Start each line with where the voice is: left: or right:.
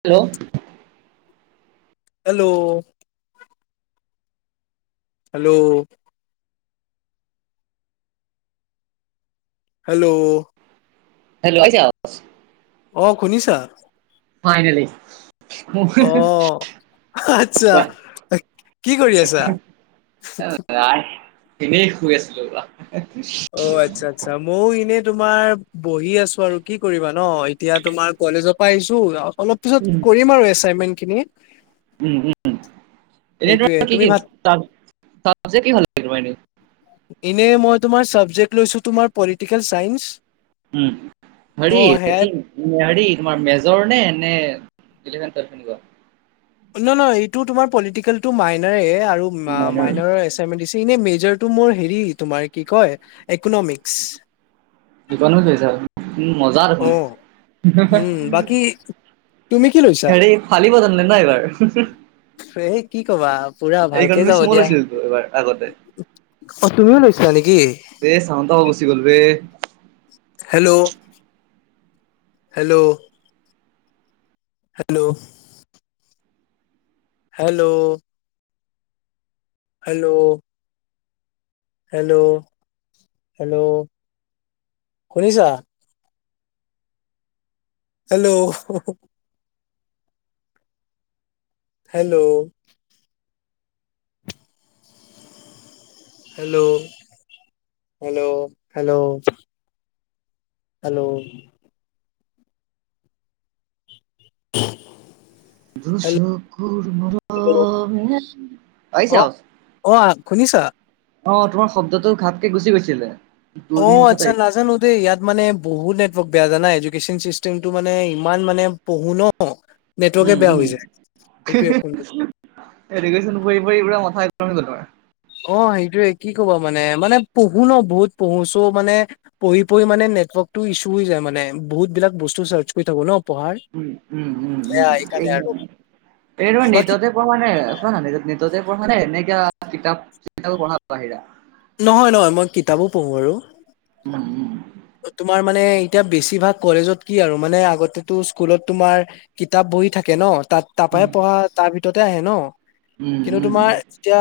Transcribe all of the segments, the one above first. right: Hello
left: hello hello hello
right: hello আহিছ
left: অ শুনিছা
right: ফাইনেলি
left: অ আচ্ছা
right: কোৱা
left: কি কৰি আছা?
right: ন এনেই শুই আছিলো
left: অঁ আচ্ছা আচ্ছা মই এনেই তোমাৰ বহি আছো আৰু কি কৰিবা ন এতিয়া তোমাৰ কলেজৰ পৰা আহিছো অলপ পিছত কৰিম আৰু এছাইনমেন্ট খিনি।
right: উম উম উম। এনে
left: সেইটোয়ে
right: তোমাৰ কি
left: তুমি
right: কি
left: ভাত
right: চাবজেক্ট ভাল লাগে তোমাৰ এনেই।
left: এনেই মই তোমাৰ চাবজেক্ট লৈছো তোমাৰ পলিটিকেল চাইন্স
right: উম
left: অ
right: হৰি
left: সেয়াই
right: কি হৰি তোমাৰ মেজৰ নে নে দিলিখখন তৰফিন গোৱা
left: নহ নহয় এইটো তোমাৰ পলিটিকেলটো মাইনাৰে আৰু
right: মাইনৰ
left: মাইনাৰ এচমে এনে মেজৰটো মোৰ হেৰি তোমাৰ কি কয় ইকনমিক্স
right: জীৱানো গৈছা মজা
left: অ
right: দেখোন।
left: উম বাকী তুমি কি লৈছা?
right: হৰি ফালি বতান নে ন এইবাৰ
left: এই কি কবা পুৰা
right: এইকাৰণ
left: ভালকে যাব
right: ইকনমিক্স মইওঁ
left: দিয়া।
right: লৈছিলো তো এইবাৰ আগতে।
left: অ তুমিও লৈছিলা নেকি?
right: এ ছাউণ্ড টো গুচি গ'ল ৰে
left: hello hello. Hello. Hello. Hello. Hello hello শুনিছা। Hello. Hello. Hello hello hello. Hello. [unintelligible] Hello
right: দুচকুৰ মৰমে।
left: অঁ আ শুনিছা।
right: অঁ তোমাৰ শব্দটো ঘাপকে গুচি গৈছিলে। দুই
left: অঁ
right: মিনিটত
left: আচ্ছা
right: আহিলে
left: নাজানোঁ দে ইয়াত মানে বহুত নেটৱৰ্ক। বহুত বেয়া জানা এডুকেচন চিষ্টেমটো মানে ইমান মানে পঢ়ো ন। নেটৱৰ্কে
right: উম
left: বেয়া হৈ
right: উম
left: যায়
right: হি
left: সেইটোৱে
right: হি
left: ফোনটো।
right: এডুকেশ্বন পঢ়ি পঢ়ি পুৰা মাথা। তেওঁলোকৰ।
left: অঁ সেইটোয়ে কি ক'ব মানে মানে পঢ়ো ন, বহুত পঢ়ো ছো মানে পঢ়ি পঢ়ি মানে নেটৱৰ্ক। নেটৱৰ্ক ইচু হৈ যায় মানে বহুত বিলাক বস্তু চাৰ্চ কৰি থাকো ন। পঢ়াৰ
right: উম উম উম
left: এয়া এইকাৰণে
right: উম।
left: আৰু
right: এইটো নেট
left: বাকী
right: তে পঢ়া নে চোৱা না নেট তে পঢ়া নে এনেকা। কিতাপ চিটা পঢ়া বাহিৰা।
left: নহয় নহয় মই কিতাপো পঢ়ো আৰু।
right: উম উম।
left: তোমাৰ মানে এতিয়া বেছিভাগ কলেজত কি আৰু মানে আগতেতো স্কুলত তোমাৰ কিতাপ। পঢ়ি থাকে ন তাত তাৰপৰা
right: উম
left: পঢ়া তাৰ ভিততে আহে ন
right: উম
left: কিন্তু
right: উম।
left: তোমাৰ এতিয়া।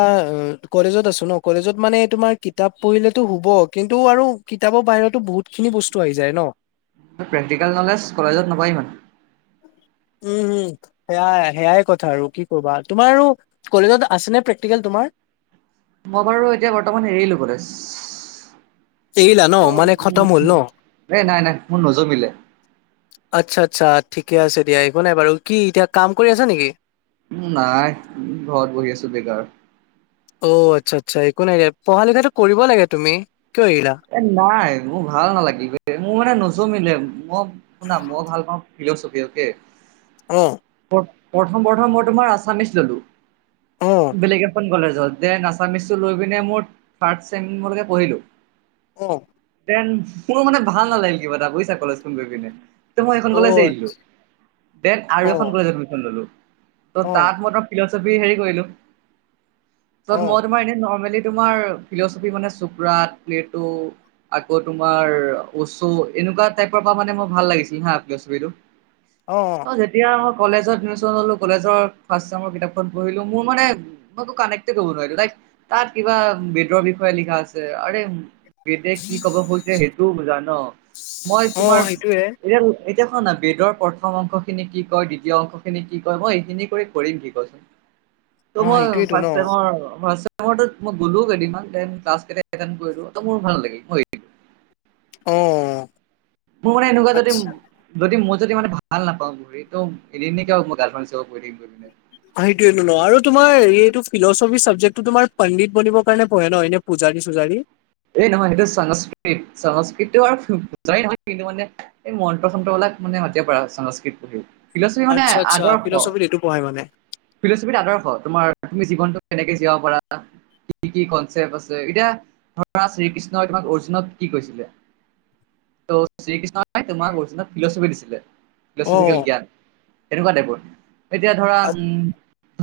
left: কলেজত আছোঁ ন কলেজত মানে তোমাৰ কিতাপ পঢ়িলেতটো হুব কিন্তু আৰু কিতাপৰ বাহিৰতো বহুত। খিনি বস্তু আহি যায় ন।
right: প্ৰেক্টিকেল নলেজ কলেজত নাপায় ইমান।
left: উম। উম উম সেয়াই সেয়াই কথা আৰু কি কবা তোমাৰ আৰু কলেজত আছে নে প্ৰেক্টিকেল তোমাৰ। [unintelligible]
right: মই বাৰু এতিয়া বৰ্তমান এৰিলো কলেজ।
left: এৰিলা ন মানে খতম হ'ল ন
right: উম এ নাই নাই মোৰ নজমিলে।
left: আচ্ছা আচ্ছা ঠিকে আছে দিয়া। একো নাই বাৰু কি এতিয়া কাম কৰি আছা নেকি।
right: উম নাই ঘৰত বহি আছোঁ বেকাৰ।
left: অ আচ্ছা আচ্ছা একো নাইকে পঢ়া লিখাটো কৰিব লাগে তুমি। কিয় এৰিলা
right: এ নাই মোৰ ভাল নালাগিলে মোৰ মানে নোজমিলে মই শুনা মই ভাল পাওঁ। ফিলচফি অকলে।
left: অহ
right: প্ৰথম প্ৰথম মই তোমাৰ আছামিচ ললোঁ
left: অ
right: বেলেগ এখন কলেজ। য'ত যে আচামিচটো লৈ পিনে মোৰ থাৰ্ড ছেম লৈকে পঢ়িলোঁ।
left: অহ।
right: এন্ড মোৰ মানে ভাল নালাগিল কিবা এটা বুজিছা কলেজ খন গৈ কিনে। মই
left: অ
right: এইখন কলেজ এৰি দিলোঁ দেন
left: অ
right: আৰু এখন কলেজ এডমিশন ললোঁ।
left: অ
right: তাত মই ফিলছফী হেৰি কৰিলোঁ
left: অ
right: মই তোমাৰ এনে নৰমেলি। তোমাৰ ফিলচফি মানে চুপৰাত প্লেট। আকৌ তোমাৰ ওচো এনেকুৱা টাইপৰ পৰা মানে মোৰ ভাল লাগিছিল হা আপ্ল ফিলছফিটো। অ যেতিয়া আহক। কলেজত এডমিশ্যন ললোঁ কলেজৰ ফাষ্ট ছেম কিতাপখন পঢ়িলোঁ মোৰ মানে মই কানে্টেড হ'ব নোৱাৰিলোঁ লাইক। তাত কিবা বেদৰ বিষয়ে লিখা আছে আৰে কেতিয়া কি কব খুজিছে সেইটোও বোজা ন মই
left: অ
right: তোমাৰ
left: সেইটোয়ে
right: এতিয়া এতিয়া শোৱা না বেদৰ প্ৰথম অংশ খিনি কি কয় দ্বিতীয় অংশখিনি কি কয় মই এইখিনি কৰি কৰিম কি কোৱাচোন?
left: [inaudible]
right: মই
left: সেইটোয়েতো ন
right: ফাতেমৰ গলোও কেইদিনমানল গলো মোৰ ভাল লাগিল।
left: অ
right: মোৰ মানে এনেকুৱা যদি
left: আচ্ছা
right: যদি যদি মানে ভাল নাপাওঁ ঘূৰি তো এদিন কিয় মই গাৰ্লফ্ৰড চব গৈ থাকম দু দিনে
left: সেইটোয়ে ন আৰু তোমাৰ এইটো ফিলচফি চাবজেক্টটো তোমাৰ পণ্ডিত বনিলে কাৰণে পঢ়ে ন এনে পজা পুজাৰি চুজাডি।
right: এই নহয় সেইটো সংস্কৃত সংস্কৃতটো আৰু বুজাই নহয় কিন্তু মানে এই মন্ত্ৰ সন্ত্ৰ বলাক মানে সতে পৰা সংস্কৃত পঢ়ি ফিলচফি মানে
left: আচ্ছা আচ্ছা
right: আদৰ্শ
left: ফিলচফিত এইটো পঢ়াই মানে
right: ফিলচফি আদৰ্শ তোমাৰ তুমি জীনটো কেনেকে জীয়াব পাৰা কি কি কনচেপট আছে এতিয়া তৰা শ্ৰীকৃষ্ণই তোমাক অৰ্জুনত কি কৈছিলে? ত শ্ৰীকৃষ্ণই তোমাক অৰিজিনেল ফিলচফি দিছিলে।
left: অ
right: ফচফিকেল জ্ঞান এনেকুৱা টাইপৰ এতিয়া ধৰা
left: আ-
right: উম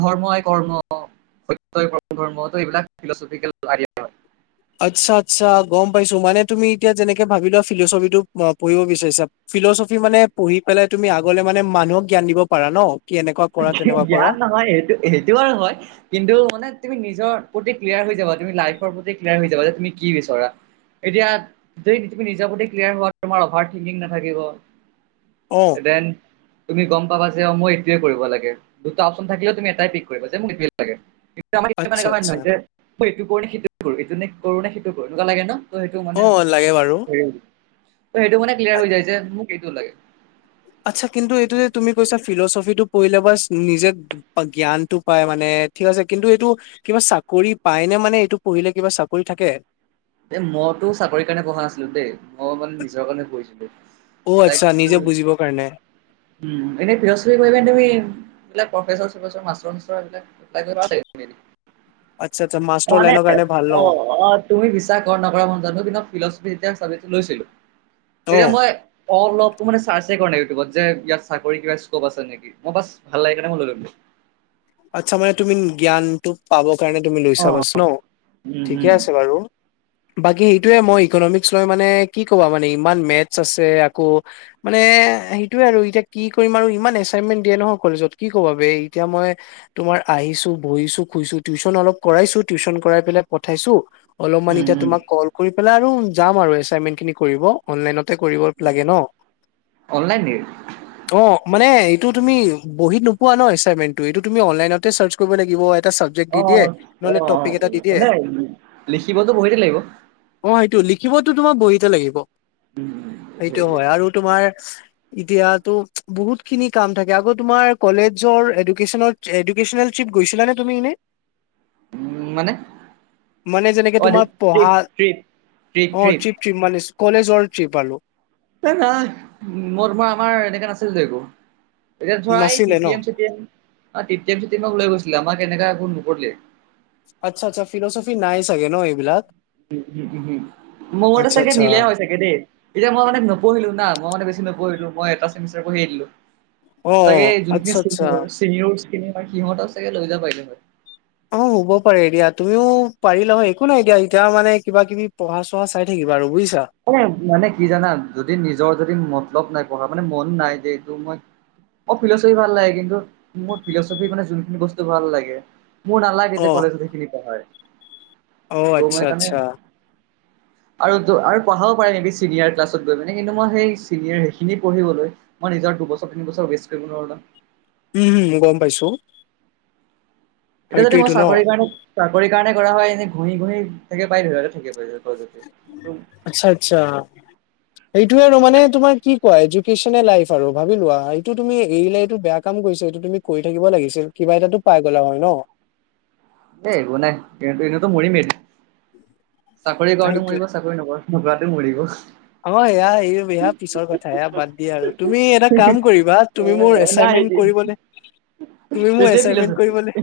right: ধৰ্মই কৰ্ম সত্যই পৰম ধৰ্মক এইবিলাক ফিলচফিকেল আইডিয়া হয়।
left: আচ্ছা আচ্ছা গম পাইছো মানে তুমি এতিয়া যেনেকে ভাবি লোৱা ফিলচফিটো পঢ়িব বিচাৰিছা ফিলচফি মানে পঢ়ি পেলাই তুমি আগলে মানে মানুহক জ্ঞান দিবপাৰা ন কি এনেকুৱা কৰা তেনেকুৱা কৰা
right: জ্ঞান নহয় সেইটো সেইটো আৰু হয় কিন্তু মানে তুমি নিজৰ প্ৰতি ক্লিয়াৰ হৈ যাব তুমি লাইফৰ প্ৰতি ক্লিয়াৰ হৈ যাব যে তুমি কি বিচৰা। এতিয়া তুমি নিজা প্ৰতি ক্লিয়াৰ হোৱাত তোমাৰ অভাৰ থংকিং নাথাকিব,
left: অ
right: দেন তুমি গম পাবা যে অ মই এতিয়া কৰিব লগে দুটা অপশচন থাকিলে তুমি এট পিক কৰিব যে মাৰ
left: আচ্ছা
right: একুৱা
left: আচ্ছা
right: নহয় যে মই এইটো কৰো নে সেইটো কৰো এইটো নে কৰো নে সেইটো কৰো এনেকুৱা লাগে ন? ত সেইটো
left: অ
right: মানে
left: লাগে বাৰু
right: ত সেইটো মানে ক্লিয়াৰ হৈ যায় যে মোক সটো লাগে।
left: আচ্ছা কিন্তু এইটো যে তুমি কৈছা। ফিলচফি টো পঢ়িলে বাচ নিজে জ্ঞানটো পাই মানে ঠিক আছে, কিন্তু এইটো কিবা কৰি পায়নে মানে এইটো পঢ়িলে কিবা চাকৰি থাকে
right: দে মইতো চাকৰিৰ কাৰণে পঢ়া নাছিলো দেই মই মানে নিজৰ কাৰণে
left: অ আচ্ছা নিজে
right: পঢ়িছিলো।
left: বুজিবৰ কাৰণে
right: এনে ফিলচফি কৰিবা'নে তুমি এইবিলাক প্ৰফেছাৰ চফেছৰ মাছটৰ চাচ'তৰ এইবাক এপ্লাই কৰিব
left: আচ্ছা আচ্ছা মাষ্টৰ
right: মানে
left: লাইনৰ কাৰণে ভাল ন
right: অ অ তুমি বিশ্বাস কৰা নকৰা মন জানো কিন্তু ফিলচফি এয়া লৈছিলো
left: অ
right: এতিয়া মই অলপ মানে চাৰ্ছে কৰা নাই ইউটিউবত যে ইয়াত চাকৰি কিবা স্কোপ আছে নেকি। মই বাছ ভাল লাগে কাৰণে মই লৈললো।
left: আচ্ছা মানে তুমি জ্ঞানটো পাব কাৰণে তুমি লৈছা
right: অ',
left: বাচ ন?
right: উম,
left: ঠিকে
right: উম,
left: আছে বাৰু। বাকী সেইটোয়ে মই ইকনমিকস লৈ মানে কি ক'বা মানে ইমান মে'তছ আছে, আকৌ মানে এ সেইটোয়ে আৰু এতিয়া কি কৰিম আৰু ইমান এচাইনমেন্ট দিয়ে নহয় কলেজত কি কবা বেই এতিয়া মই তোমাৰ আহিছো, বহিছো, শুইছো, টিউশচন অলপ কৰাইছো টিউশচন কৰাই পেলাই পঠাইছো অলপমান
right: উম,
left: এতিয়া
right: উম,
left: তোমাক কল কৰি পেলাই আৰু যাম আৰু এছাইনমেন্ট খিনি কৰিব অনলাইনত কৰিব লাগে ন?
right: অনলাইন নেকি?
left: অ মানে টো তুমি বহিত নোপোৱা ন এচাইন্টমেনটো এইটো তুমি অনলাইনতে চাৰ্চ কৰিবাগিব চাবজেক্ট দি দিয়ে,
right: অ',
left: নহলে
right: অ', অ',
left: টপিক এটা দি দিয়ে,
right: মানে লিখিবতো বহীতে লাগিব।
left: অ স লিখিবতো তোমাক বহিতে লাগিব
right: উম, উম,
left: সেইটো
right: সেইটোৱে।
left: হয় আৰু তোমাৰ এতিয়াতো বহুত খিনি কাম থাকে আকৌ তোমাৰ কলেজৰ এডোকে'চনেল ট্ৰিপ গৈছিলা নে তুমি এনে?
right: উম মানে?
left: মানে যেনেকে
right: অ',
left: তোমাৰ
right: ট্ৰিপ,
left: পঢ়া
right: ট্ৰিপ, ট্ৰিপ,
left: অ
right: ট্ৰিপ।
left: পিপ মানে [unintelligible] কলেজৰ ত্ৰিপ আৰু।
right: ন নাই মোৰ মই আমাৰ এনেকাে নাছিলতো একো। এতিয়া ধৰা কে
left: নাছিলে ন
right: তি এম, লৈ কে তি এমক গৈছিলে। আমাৰ কেনেকা ক নপলে [unintelligible]
left: আচ্ছা আচ্ছা ফিলোচফি নাই চাগে ন এইবিলাক?
right: উম উম উম উম। মোৰটো
left: আচ্ছা
right: চাগে
left: আচ্ছা
right: নিলে হয় চাগে দেই, এতিয়া মই মানে নপঢ়িলো না মই মানে বেছি নপঢ়িলো। ম এটা ছেমিষ্টাৰ পঢ়ি এৰি দিলো।
left: অ
right: চাগে
left: আচ্ছা
right: যোনখিন-
left: আচ্ছা
right: খিনি বা সিহঁতক চাগে লৈ যাব পাৰিলে হয়।
left: অ হ'ব পাৰে দিয়া তুমিও পাৰিলা হয়। একো নাই এতিয়া এতিয়া মানে কিবা কিবি পঢ়া চ়া চাই থাকিব। বাৰু বুইছ।
right: এ মানে কি জানা যদি নিজৰ যদি ম- অলপ নাই পঢ়া, মানে মন নাই যে এইটো মই অ ফিলচফি ভাল লাগে। কিন্তু মোৰ ফিলচফিৰ মানে যোনখিনি বস্তু ভাল লাগে। মোৰ নালাগে
left: অ
right: যে কলেজত এইখিনি পঢ়াই।
left: অ
right: ত
left: আচ্ছা
right: মই কাৰণে
left: আচ্ছা
right: আৰু আৰু পঢ়াও পাৰি নেবি চিনিয়ৰ ক্লাছত গৈ মানে, কিন্ত মই সেই চিনিয়ৰ সেইখিনি পঢ়িব মই নিজ দুবছৰ তিন বছৰ, ৱেষ্ট কৰিব নোৱাৰো ন।
left: উম হম গম পাইছো।
right: এতিয়া যদি মই
left: সেইটোয়েইটো ন
right: চাকৰি কাৰণে চাকৰি কাৰণে কৰা হয়, এনেই ঘঁহি ঘঁহি থাকে পাই ধ ল থাকে পাই যো-
left: আচ্ছা আচ্ছা। সেইটোৱে আৰু মানে তোমাৰ কি কোৱা এডুকেশ্বন লাইফ আৰু ভাবি লো। এইটো তুমি এ এইটো বেয়া কাম এইটো তুমি কৰি থাকিব লাগিছিল। কিবা এটাটো পাই গলা হয় ন।
right: এ একো নাই কিন্তু এনেতো মৰিমেই, চাকৰি কৰাটো
left: সেইটোৱে
right: মৰিব, চাকৰি নকৰা - টো মৰিব।
left: অ সেয়া এই পিছৰ কথা বাদ দিয়া আৰু তুমি এটা কাম কৰিবা, তুমি মোৰ এ-
right: নাই এ
left: তুমি মোৰ এছাইন্মেন্ত কৰিবলে।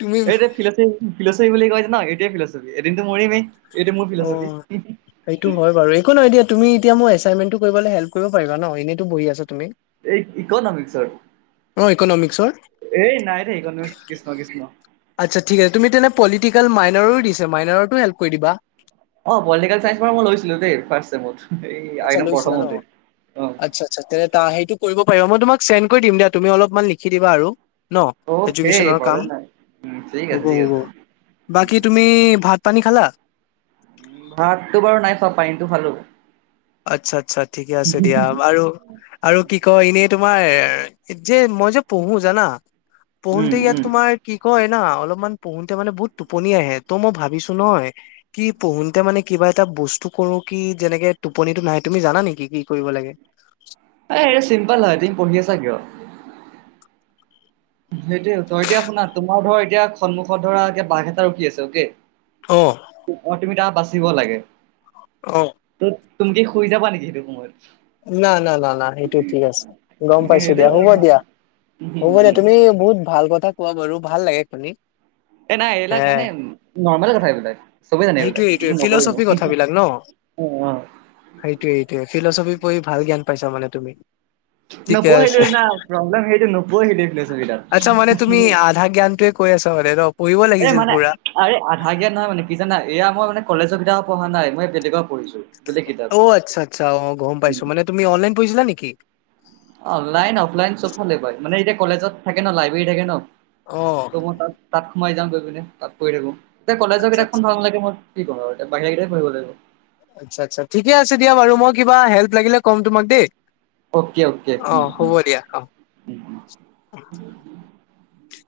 left: তুমি
right: এতিয়া ফচ ফিলচফি বুলি কয়, যে ন এতিয় ফিলচফি এদিনতো মৰিমেই। এইটো মোৰ
left: অ
right: ফিলচফি
left: সেইটো হয় বাৰু। একো নহয় এ দিয়া তুমি এতিয়াই এছাইন্মেন্ত টো কৰিবলে হেল্প কৰিবা ন এনেইটো বহি আছো।
right: এই ইকনমিকছৰ।
left: অ ইকনমিক্সৰ
right: এই নাই দেই ইকনমিকচৰ কৃষ্ণ কৃষ্ণ।
left: আচ্ছা ঠিক আছে। তুমি তেনে পলিটিকেল মাইনৰো দিছে, মাইনৰতো হেল্প কৰি দিবা।
right: অ পলিটিকেল চাইন্ঞ্চ পৰা মই লৈছিলো দেই ফাৰ্ষ্ট ছেমত।
left: আচ্ছা লৈছিলা ন। আচ্ছা আচ্ছা তেনে সেইটো কৰিব- পাৰিবা। মই তোমাক চেণ্ড কৰি দিম দিয়া, তুমি অলপমান লিখি দিবা আৰু। ন
right: অ সেই
left: এডুকেশ্যনৰ কাম।
right: প্ৰব্লেম নাই উম ঠিক
left: হ'ব
right: আছে ঠিক
left: হ'ব
right: আছে উম
left: বাকী তুমি ভাত পানী খালা?
right: ভাততো বাৰু নাই খোৱা, পানীটো খালো।
left: আচ্ছা, আচ্ছা ঠিকে আছে দিয়া। আৰু আৰু কি কয় এনে তোমাৰ যে মই যে পঢ়ো জানা
right: উম
left: পঢ়োতে ইয়াত
right: উম।
left: তোমাৰ কি কই না অলপমান পঢ়োতে মানে বহুত টোপনি আহে, ত মই ভাবিছো নহ কি পঢ়োতে মানে কিবা এটা বস্তু কৰো, কি যেনেকে টোপনিটো নাহে। তুমি জানা নেকি কি কৰিব লাগে?
right: এ এইটো চিম্পল হয় তুমি পঢ়ি আছা কিয়? সেইটোয়ে তই এতিয়া শুনা তোমাৰ ধৰা এতিয়া সন্মুখত ধৰা এ বাঘ এটা ৰখি আছে অকে
left: অ
right: অ তুমি তাৰ বাচিব লাগে।
left: অ।
right: ত তুমি শুই যাবা নেকি সেইটো সময়ত?
left: না না না না সেইটো ঠিক আছে, গম পাইছো
right: সেইটোৱে
left: দিয়া হ'ব
right: আৰু ন।
left: দিয়া।
right: উম
left: হ'ব দে
right: উম।
left: তুমি বহুত ভাল কথা কোৱা বাৰু ভাল লাগে শুনি।
right: এই নাই এইবিলাক
left: এ
right: মানে নৰ্মেল কথা এইবিলাক, চবেই জানে এইবিলাক
left: সেইটোয়ে
right: কিন্তু
left: সেইটোয়ে
right: নক অ',
left: ফিলচফি কথাবিলাক ন
right: অ।
left: সেইটোৱে এইটোয়ে, ফিলচফি পঢ়ি ভাল জ্ঞান পাইছা মানে তুমি। ঠিকে
right: নপঢ়িলো
left: আছে
right: না প্ৰব্লেম সেইটো, নপঢ়িলো
left: আচ্ছা মানে তুমি আধা জ্ঞানটোৱে কৈ আছা মানে ন পঢ়িব
right: [unintelligible] এ
left: লাগিছিল
right: মানে
left: পুৰা
right: আ আধা কিয়াত নহয় মানে কি জানা এয়া মই মানে কলেজৰ কিতাপ পঢ়াই নাই, মই বেলেগৰ পঢ়িছো। বেলেগ কিতাপ
left: অ' আচ্ছা- আচ্ছা, অ' গম পাইছো মানে তুমি অনলাইন পঢ়িছিলা নেকি?
right: অ' অনলাইন-অফলাইন চবফালে কয়, মানে এতিয়া কলেজত থাকে ন লাইব্ৰেৰী থাকে ন'।
left: অ
right: ত' মই তাত তাত সোমাই যাওঁ, গৈ পিনে তাত পঢ়ি থাকো। এতিয়া কলেজৰ
left: আচ্ছা
right: কিতাপখন
left: আচ্ছা
right: ভাল লাগে মই কি কৰো আৰু এতিয়া বাহিৰা কিতাপ পঢ়িব লাগিব।
left: আচ্ছা-আচ্ছা ঠিকে আছে দিয়া বাৰু মই কিবা হেল্প লাগিলে ক'ম তোমাক দেই।
right: অকে অকে উম
left: অ'
right: উম
left: হ'ব দিয়া অ'
right: উম
left: [inaudible]